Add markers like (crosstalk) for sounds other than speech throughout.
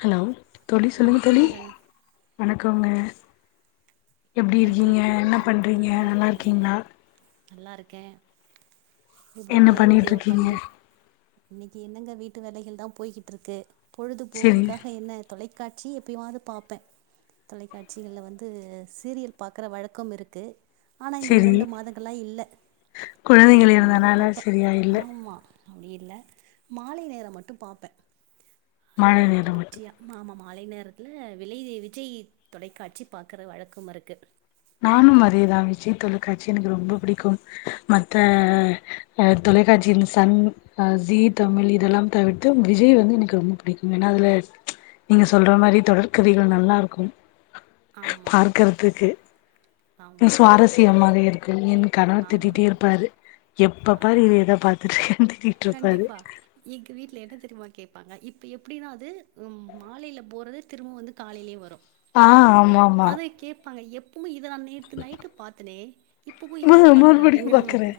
Hello தோழி சொல்லுங்க தோழி வணக்கங்க வணக்கங்க எப்டி இருக்கீங்க என்ன பண்றீங்க நல்லா இருக்கீங்களா நல்லா இருக்கே என்ன எப்படிங்க இன்னிக்கி பண்ணிட்டு இருக்கீங்க பள்ளி இன்னிக்கு என்னங்க வீட்டு வேலைகள் தா போய்கிட்டு இருக்கு செரி பொழுதுபோக்குக்காக என்ன தொலைக்காட்சி எப்பயமாவது பாப்பே தொலைக்காட்சிகள்ல வந்து சீரியல் பாக்கற வழக்கம் இருக்கு ஆனா இந்த செரி இரண்டு மாதங்கள்லா இல்ல குழந்தைகள் எப்பமாது இருந்தனால பாப்பா சரியா இல்ல ஆமா அப்டி இல்ல மாலை நேரம் மட்டு பாப்பே அந்த மழை நேரம் மட்டு தொடர்ச்சியா ஆமா மாலை நேரத்துல விலை விஜய் தொலைக்காட்சி பாக்குற வழக்கம் இருக்கு நானும் அதேதான் விஜய் தொலைக்காட்சி எனக்கு ரொம்ப பிடிக்கும் மத்த ஆ தொலைகாட்சி சன் ஆ ஜி தமிழ் இதெல்லாம் தவிர்த்து விஜய் வந்து எனக்கு ரொம்ப பிடிக்கும் ஏன்னா அதுல நீங்க சொல்ற மாரி தொடர்கதைகள் நல்லா இருக்கும் ஆமா, பார்க்கறதுக்கு ஆமா. சுவாரஸ்யமாக இருக்கு என் கணவர் திட்டிட்டே ஆம். இருப்பாரு எப்ப ஆ பாரு இதேதா பாக் (inaudible) கண்டிப்பா எங்க வீட்ல என்ன தெரியுமா கேப்பாங்க இப்ப எப்டின்னா அது மாலையில போட்றதே திரும்ப வந்து காலையிலயே வரு ஆ ஆமா ஆமா அதா கேபாங்க எப்பவுமே இத நா நேத்து நைட்டு பாத்தனே இப்போவு இதையே மறு பாக்குற மறுபடியு அப்படிங்கிறவங்க பாக்குறே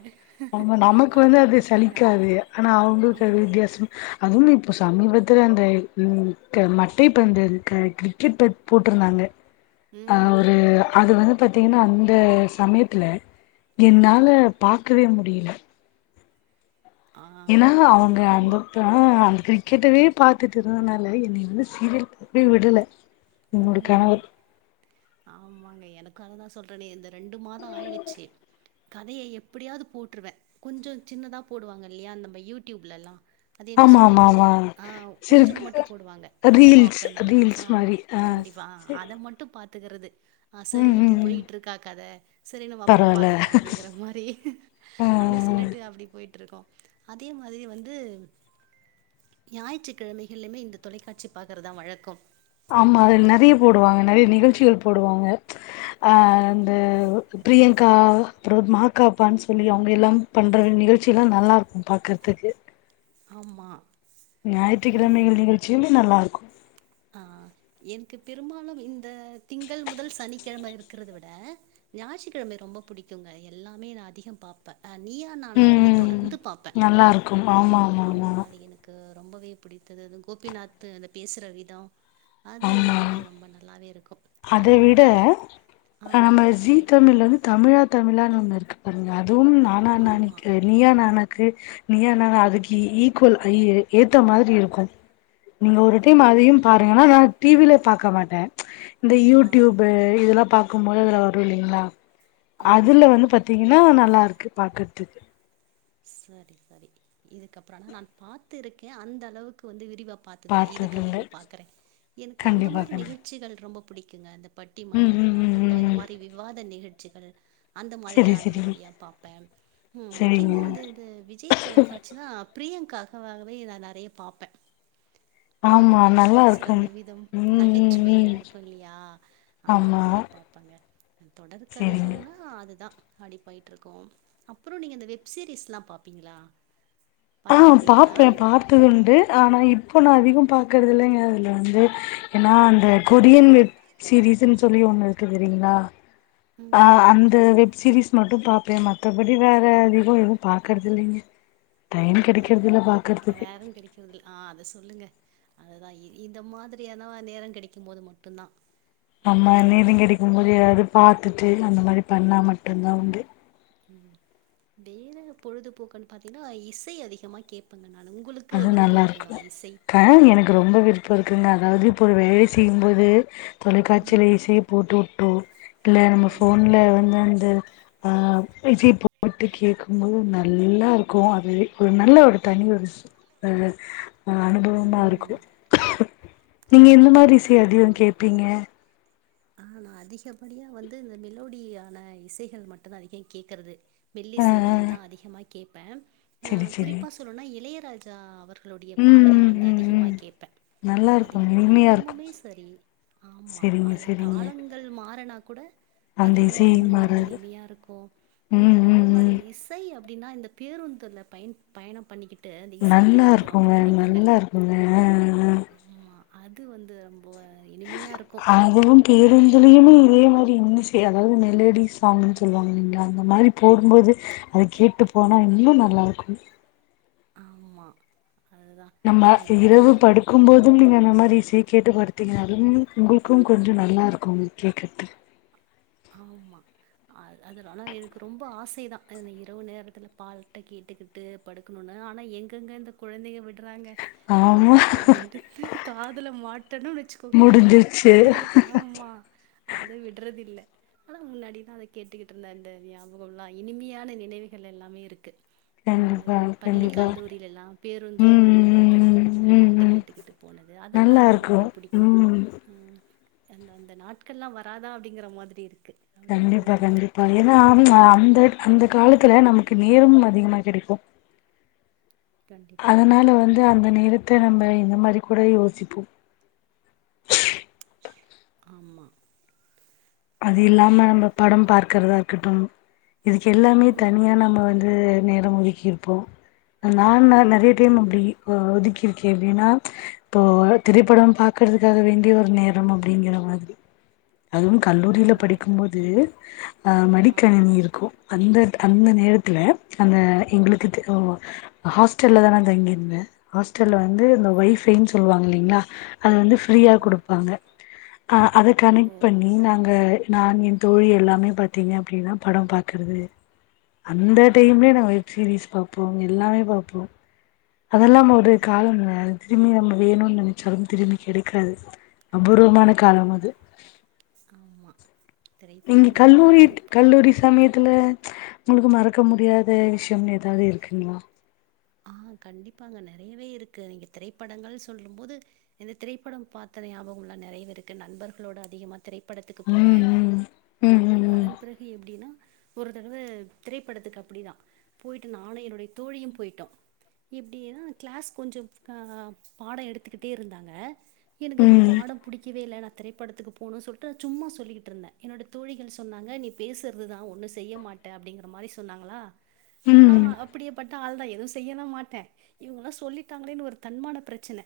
அப்டி கேப்பாங்க அதுக ஆனா அவங்களுக்கு வித்தியாசம் அதுவும் இப்ப சமீபத்தில அந்த ம் ம தே இப்ப வந்த க கிரிக்கெட் பத் போட்ருந்தாங்க அ ம். ஒரு அது வந் பாத்தீங்கன்னா அந்த சமயத்துல என்னால பாக்கவே முடியில ஆ. ஏன்னா ஓ! அவங்க அந்த ஆமா. அ அந்த கிரிக்கெட்டவே பாத்துட்டு இருந்தனால என்னை வந்து சீரியல் ப வே விடல என்னோட கனவு ம். ஆமாங்க எனக்கு அததா சொல்றேனே இந்த ரெண்டு மாசோ ஆயிடுச்சு கதைய எப்படியாவது போட்ருவே கொஞ்சோ சின்னதா போடுவாங்க இல்லையா நம்ம யூடியூப்லல்லா அது என்ன ஆமா ஆமா சொல்லுவாங்க ஆமா அ சரி கொஞ்சம மட்டு போடுவாங்க அத ரீல்ஸ் பாப்பே நானு ஆ ரீல்ஸ் மாரி ஆ கண்டிப்பா சரி அத மட்டு பாத் துக்கறது அ சரி ம் ம் இப்படி ம் போயிட்டு இருக்கா கத சரி நம்ம அப்புறம் பரவால்ல பாத்துக்கலா அப் அப்படிங்கிற மாரி ஆ அப்படி சொல்லிட்டு அப்படி போயிட்டுருக்கோ அதே மாதிரி வந்து ஞாயிற்றுக்கிழமைகள்லம்மே இந்த தொலைக்காட்சி பாக்கறதுதா வழக்கம் ஆமா அல் நறைய போடுவாங்க நறைய நிகழ்ச்சிகள் போடுவாங்க அ த பிரியங்கா அப்புறம் மா க பான் சொல்லி அவுங்க எல்லாம் பண்ற நிகழ்ச்சி எல்லா நல்லா இருக்கு பாக்கற்துக்கு ஆமா அதுதான் ஞாயிற்றுக்கிழமைகள் நிகழ்ச்சியுமே நல்லா இருக்கு ஆ என்க்கு பெரும்பாலும் இந்த திங்கள் முதல் சனிக்கிழம இருக்கரத விட ஞாயிற்றுக்கிழமை ரொம்ப புடிக்குங்க எல்லாமே நா அதிகம் பாப்பே அ நீயா நானா வந்து தொடர்ந்து பாப் நல்லாருக்கும் ஆமா ஆமா ஆமா கு ரொம்பவே புடித்தது அது கோபிநாத்து அந்த பேசுற விதோ அது ஆமா எல்லாமே ரொம்ப நல்லாவே இருக்கு அத விட நம்ம ஜீ சொல்லுங்க. தமி ழ்ல வந்து தமிழா தமிழான்னு ஒன்னு இருக்கு பாருங்க அதுவும் நானா ஆமா. நானக்கி நீயா நானாக்கு நீயா நானா அதுக்கு ஈக்கோல் ஈ ஏத்த மாதிரி இருக்கும் நீங்க ஒரு ஓ! டைம் அதையும் பாருங்கஆனா நா டி வி ல பாக்க மாட்டே இந்த ஆ, யூடியூப்பு இதெல்லா பாக்கும்போது அதுல வரு இல்லிங்களா ஆமா. அதுல வந்து பாத் திங்கனா நல்லாருக்கு பாக்குற்துக்கு சரி சரி இதுக்கப்பற ஆனா நான் பாத்து இருக்கே அந்த அளவுக்கு வந்து விரிவா பாத்ததில்ல பாத்ததுல்ல இதுக்கப்பறம் பாக்கறே எனக்கு அந்த கண்டிப்பா மாரி கண்டிப்பா நிகழ்ச்சிகள் ரொம்ப புடிக்குங்க அந்த பட்டி ம் ம் மன்றங்கள் ம் ம் ஆகட்டு இந்த ம் மாரி விவாத நிகழ்ச்சிகள் அந்த செரி மாரிலா செரி அதிகப்படியா பாப்பே ம் செரிங்க முக்கியமா வந்து இந்த விஜய் தொலைக்காட்சினா பிரியங்காகவாகவே நா நெறைய பாப்பே ஆமா அவரு அத நல்லா பேசுற இருக்கும் அந்த விதம் ம் ம் நகைச்சுவையா ம் இருக்கு இல்லயா அந்த ஆமா மாதிரி பாப்பேங்க தொடர் செரிங்க கதைகள்ன்னா னா அதுதா அடி போய்ட்ருக்கு அப்புறோ நீங்க இந்த வெப் சீரியஸ்ல்லா பாப்பீங்களா ஆ பாத்திருக்கீங்களா பாப்பே பா து வந்து ஆனா இப்போ நா அதிகம் பாக்கறது இல்லைங்க அதில வந்து ஏன்னா அ கொரியன் வெப் சீரீயஸ்சுன் சொல்லி ஒன்னு இருக்கு தெரியீங்களா அ ம் அந்த வெப் சீரிீஸ் மட்டு பாப்பே மத்தபடி வேற அதிகோ எது பாக்கறது இல்லிங்க டைம் கெடைக்கறதில்ல பாக்குறதுக்கு உண்டு ஆ அத சொல்லுங்க அதுதா இ இந்த மாதிரியானா நேரோ கெடைக்கும்போது மட்டுந்தா ஆமா அதாவது இந்த நேரங் கெடைக்கும் போது எதாவ்து பாத்துட்டு அந்த மாரி பண்ணா மட் ம் ம் வேற பொழுதுபோக்குன் பாத்தீங்கனா இசை அதிகமா கேப்பேங்க நானு உங்களுக் அது நல்லாருக்கு அ எனக்கு ரொம்ப விருப்போ இருக்குங்க அதாவ்து இப்போ ஒரு ஆ வேலை செய்யும்போது தொலைக்காட்சில ம் இசைய போட்டு வுட்டோ இல்ல நம்ம ம் போன்ல வந்து அந்த ஆ இசைய போட்டு கேக்கும் போது நல்லா இருக்கு அது ஒரு நல்ல ஒரு தனி ஒரு அ அ அனுபவமா ம் இருக்கு நீங்க எந்த மாரி கண்டிப்பா இசைய அதிகோ ஆமா கேப்பீங்க ஆ நா அதிகப்படியா வந்து இந்த மெலோடியான இசைகள் மட்டுதா அதிகோ கேக்குறது ஆ ஆ மெல்லிசைகள் தா அதிகமா கேப்பே அ செரி செரி குறிப்பா சொல்னோனா இளையராஜா அவர் களுடைய ம் பாடல்கள் ம் வந்து ம் அதிகமா ம் கேப்பே நல்லா அது இருக்கு எனக்கு இனிமையா இருக்கு இன்னமுமே சரி ஆமா செரிங்க அது செரிங்க உங்கள் மாறனா கூட அது அந்த இன்னு இசை ரொம்ப ஒரு மாறாது இனிமையா இருக்கு ம் அதே மாரி ரி இசை அப்டின்னா இந்த பேருந்துல பயன் பயணம் பண்ணி கிட் கிட்டு அந்த இசை நல்லா கேக்குறது ரொம்ப இருக்குங்க புடிக்குங்க நல்லா இருக்குங்க ஆமா அது வந்து ரொம்ப இனிமையா இருக்கு அ அ அதுவும் பேருந்துலயுமே இதே மாரி இன்னிசை அதாவ்து மெலடி சாங்குன் சொல்லுவாங்கங்க அந்த மாரி போகும்போது அத கேட்டு போனா இன்னு நல்லாருக்கு ஆமா அதுதா நம்ம இரவு படு கும்போதும் நீங்க அந்த மாதி இசைய கேட்டு படுத்திங்கனாலும் உங்களுக்கும் கொஞ்ச நல்லாருக்கும் கேக்குறதுக் ஆமா அது அதுதா ஆனா எனக்கு ரொம்ப ஆசை தா அன இரவு நேரத்துல பால்ட்ட கேட்டுக்கிட் டு படுக்கணுனு ஆனா எங்கெங்க இந்த கொழந்தைய விடுறாங்க நம்ம ஆமா அத எடுத்து காதுல மாட்டுனோ வச்சுக்கோங்களே முடிஞ்சிருச்சு அவுங்களுக்கு ஆமா அத விட்றது இல்ல ஆனா முன்னாடிதா அத கேட்டுக்கிட்டு இருந்த அந்த ஞாபகோ எல்லா இனிமையான நினைவுகள் எல்லாமே இருக்கு ம் அந்த கண்டிப்பா பள்ளி கண்டிப்பா கல்லூரில எல்லா பேருந்துல ம் ம் போகும்போது ம் ம் பாட்டு ம் ம் கேட்டுக்கிட்டு போனது அதெல்லா நல்லா இருக்கு ரொம்பவே பிடிக்கு ம் ம் அந்த அந்த நாட்கள்லா வராதா அப்டிங்கிற மாதிரி இருக்கு அப்டி கண்டிப்பா போகுது கண்டிப்பா ஏனா ம் அந்த அந்த காலத்துல நமக்கு நேரம் அதிகமா கெடைக்கு கண்டிப்பா அதனால வந்து அந்த நேரத்த நம்ம இந்த மாரி கூட யோசிப்போ ஆமா அது இல்லாம அ நம்ம படம் பாக்கிறதா இருக்கட்டும் இதுக்கு எல்லாமே ம் தனியா நம்ம வந்து நேரம் ஒதுக்கி இருப்போ நான் நாள் நெறைய டைம் ஆமா அப்டி ஒ ஒதுக்கிருக்கே எப்டின்னா இப்போ திரைப்படம் பாக்குறதுக்காக வேண்டிய ஒரு நேரம் அப்படிங்கிற மாதிரி அதுவும் ஆ கல்லூரியில படிக்கும்போது அ ஆ மடிக்கணினி இருக்கு அந்தட் அந்த நேரத்துல அந்த எங்களுக்குத் ஒ ஹாஸ்டல்ல தா நாங் தங்கிருந்தே ஹாஸ்டல்ல வந்து இந்த ஒய்ஃபைன் சொல்லுவாங்க இல்லைங்ளா அது வந்து ஃப்ரீயா ஆமா குடுப்பாங்க அ அத ஓ கனெக்ட் பண்ணி நாங் க நான் என் தோழி எல்லாமே பாத்தீங்க அப்டீன்னா படம் பாக்கறது அந்த டைம்லே நாங்க வெப் சீரீஸ் பாப்போ எல்லாமே பாப்போ அதல்லா ஒரு ஆமா காலம்ங்க அது திரும்பி நம்ம வேணோனு நெனச்சாலு திரும்பி கெடைக்காது கிடைக்காது அபூர்வமான காலமது ஆமா நீங்க திரைப்படங்கள்லா கல்லூரி இப்ப கல்லூரி சமயத்துல உங்குளுக்கு மறக்க முடியாத விஷ்யம்னு எதாவது இருக்குங்களா ஆ கண்டிப்பாங்க நறையவே இருக்கு நீங்க திரைப்படங்கள்னு சொல்லும் போது இந்த திரைப்படம் பாத்த ஞாபகங்கள்லா நறையவே இருக்கு நண்பர்களோட அதிகமா திரைப் படத்துக்கு போவே ம் ம் ம் ம் அதன் பிறகு எப்டீன்னா ஒரு தடவ திரைப்படத்துக்கு அப்டிதா போயிட்டு நானு என்னோடைய தோழியு போயிட்டோ இப்டியேதா கிளாஸ் கொஞ்சோ அ பாடோ எடுத்துக்கிட்டே இருந்தாங்க எனக்கு அது ம் பாடோ பிடிக்கவே இல்ல என திரைப்படத்துக்கு போனோ சொல்ட்டு சும்மா சொல்லிகிட்டு இர்ந்தே என்னோட தோழிகள் சொன்னாங்க நீ பேசுறதுதா ஒன்னோ செய்ய மாட் டே அப்டீங்குற மாரி சொன்னாங்களா நா ம் ம் அப்டியேப்பட்ட ஆள்தா எதுவு செய்யலா மாட்டே இவங்களா சொல்லிட்டாங்களேன்னு ஒரு தன்மான பிரச்சன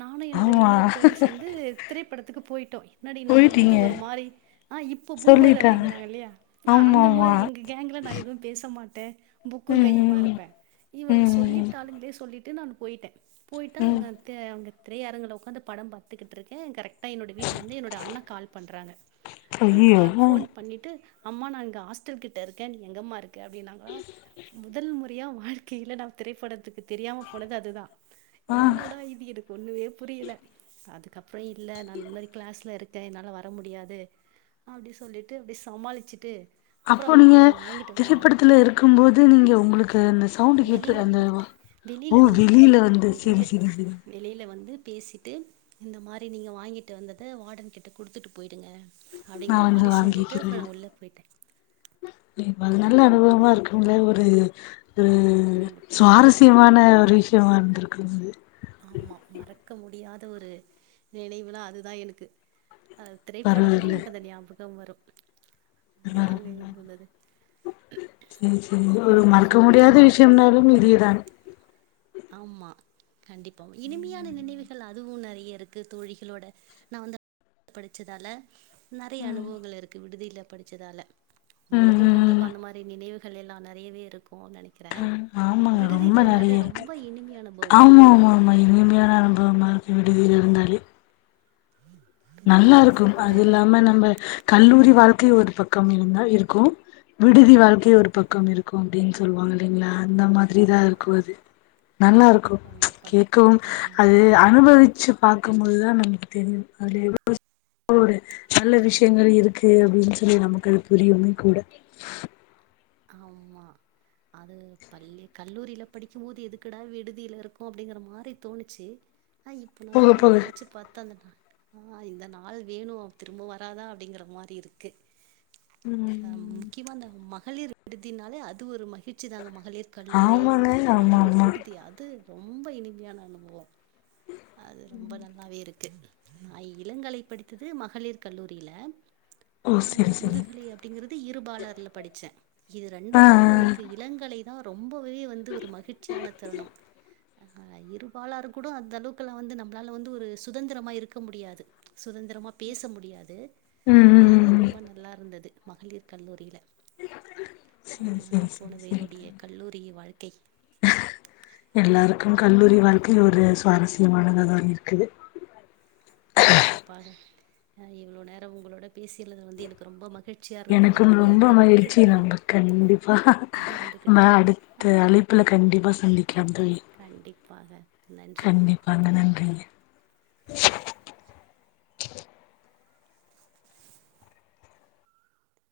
நானு என்னோடய ஆமா இன்னோரு தோழி சேந்து திரைப்படத்துக்கு போய்ட்டோ என்னாடி நம்பள வந்து போயிட்டீங்க ஒரு மாரி ஆ இப்ப பூமரு சொல்லிட்டாங்க அப்டீங்குறாங்க இல்லயா ஆமா அந்த ஆமா மாரி எங்க கேங்குல நா எதுவு பேச மாட்டே புக்கு ம் கையுமா ம் இருப்பே ம் இவளுங்க ம் சொல்லிட்டாளுங்களே சொல்லிட்டு நா போய்ட்டே போய்ட்டா ம் அங்க ட்டு அவுங்க திரையரங்குல ஒக்காந்து படம் பாத்துக்கிட்டு இருக்கே கரெக்டா என்னோடய வீட்ல இருந்து என்னோட அண்ணா கால் பண்றாங்க அ கா ஐயையோ ஃபோன் பண்ணிட்டு அம்மா நா இங்க ஹாஸ்டல் கிட்ட இருக்க நீ எங்கம்மா இருக்க அப்டீன்னாங்களா முதல் முறையா வாழ்க் கைல நா திரைப்படத்துக்கு தெரியாம போனது அதுதா ஆ என்னடா இது எனக் ஒன்னுமே புரியுல அதுக்கப்புறோ இல்ல நா இந்த மாதிரி கிளாஸ்ல இருக்கே என்னால வர முடியாது அப்டி சொல்லிட்டு அப்டி சமாளிச்சுட்டு அப்றோ அப்போ அவங்க நீங்க கொஞ்சோ வாங்கிட்டு வந்திருந்தாங்க திரைப்படத்துல இருக்கு போது நீங்க உங்குளுக்கு இந்த சவுன்டு கேட்டு வெளியில அந்த வந்துட்டே ஓ வெளியில வெளீல வந்து செரி செரி செரி வெளில வந்து பேசிட்டு இந்த மாரி நீங்க வாங்கிட்டு வந்தத வார்டன்கிட்ட குடுத்துட்டு போயிடுங்க நா அப்டீங்கற வந்து மாரி சொல்லிட்டு வாங்கிக்கிறே அப்றோ நா உள்ள போயிட்ட அப்டீ போனதுங்க இதுலா ஒரு கண்டிப்பா அதுதா சுவாரஸ்யமான ஒரு விஷயமா இருந்திருக்கோங்க இது ஆமா மறக்க முடியாத ஒரு நினைவுனா அதுதா எனக்கு அ திரைப்படம்னா பரவால்ல எனக்கு ஞாபகம் வரோ அப்டீதா இது இருந்தது செர் சேரி ஒரு உங்ககிட்ட மறக்க சொல்லும் போது முடியாத அந்த விஷ்யம்னாலும் இதேதாங் ஆமா கண்டிப்பா இனிமையான நினைவு அதுவு நறீய இருக்கு தோழிகளோட நா வந்து படிச்சதால நறைய அனுபவங்கள் இருக்கு விடுதியில படிச்சதால ம் உங்குளுக்கு ம் கண்டிப் பா ம் அந்த மாரி நினைவுகள் எல்லா நறையவே இருக்கோ நனைக்க ஆமாங்க ரொம்ப நறைய இருக்கு ரொம்ப இனிமை அனுபவம். ஆமா ஆமா ஆமா இனிமையான அனுபவமா இரு மடியுல இருந்தாலே (inaudible) நல்லா இருக்கோ சேர்ந்து. அது இல்லாம நம்ம கல்லூரி வாழ்க்கை ஒரு பக்கோ இருந்தா இருக்கோ விடுதி வாழ்க்கை ஒரு பக்கோ இருக்கோ அப்டீன்னு சொல்லுவாங்க இல்லீங்களா அந்த மாரி பெரிதா இருக்கு அது நல்லா இருக்கும் கண்டிப்பா. கேட்கவும் ஆமா, அது அனுபவிச்சு பாக்குமோது தான் நமக்கு தெரியும் அதில் எவ்வளோ ஒரு நல்ல ஆமா. விஷயங்கள் இருக்கு இருக்கு அப்டின்னு சொல்லி நமக்கு அது புரியுமே கூட ஆமா அது பள்ளி கல்லூரியில படிக்குமோது எதுக்குடா விடுதியில இருக்கோம் அப்டிங்கிற மாரி தோணுச்சு ஆ இப்போ போக நமக்கு அத போக நெனச்சு பாத்தண்ணா அந்த நா ஆ இந்த நாள் வேணுங திரும்ப வராதா அப்டிங்கிற மாரி இருக்கு ம் முக்கியமா இந்த மகளிர் விடுதியினாலே அது ஒரு மகிழ் ச்சிதாங்க மகளிர் கல்லூரி ஆமாங்க ஆமா மகளிர் ஆமா விடுதி அது ரொம்ப இனிமையான அனுபவோம் அது ரொம்ப நல்லாவே இருக்கு நா இளங்கலை படித்தது மகளிர் கல்லூரியில ஓ ஆ செரி செரி முதுகலை அப்டிங்கிறது இருபாலர்ல படிச்சன் இது ஆ ரெண்டுதுல ஆ எனக்கு இளங்கலை தான் ரொம்பவே வந்து ஒரு மகிழ்ச்சியான தருணம் இருபாலாறு கூட அந்த அளவுக்கெலாம் வந்து நம்மளால வந்து ஒரு சுதந்திரமாக இருக்க முடியாது சுதந்திரமா பேச முடியாது ம் ம் இது ம் ம் ரொம்ப நல்லா இருந்தது மகளிர் கல்லூரியில அப்டி செரி தாங்க செரி செரி போனது செரி என்னுடைய கல்லூரியின் வாழ்க்கை எல்லாருக்கு கல்லூரியின் கண்டிப்பா வாழ்க்கை ஒரு சுவாரஸ்யமானதுதான் இருக்கு கண்டிப்பாக இவ்வளவு நேரோம் உங்களோட பேசியது வந்து எனக்கு ரொம்ப மகிழ் எனக்கு ரொம்ப மகிழ்ச்சி நம்ப கண்டிப்பா நம்ப பகிர்ந்துகிட்டோம் அடுத் த்து அழைப்புல கண்டிப்பா சந்திக்கலாம் தோழி கண்டிப்பாக நன்றி கண்டிப்பாங்க நன்றிங்க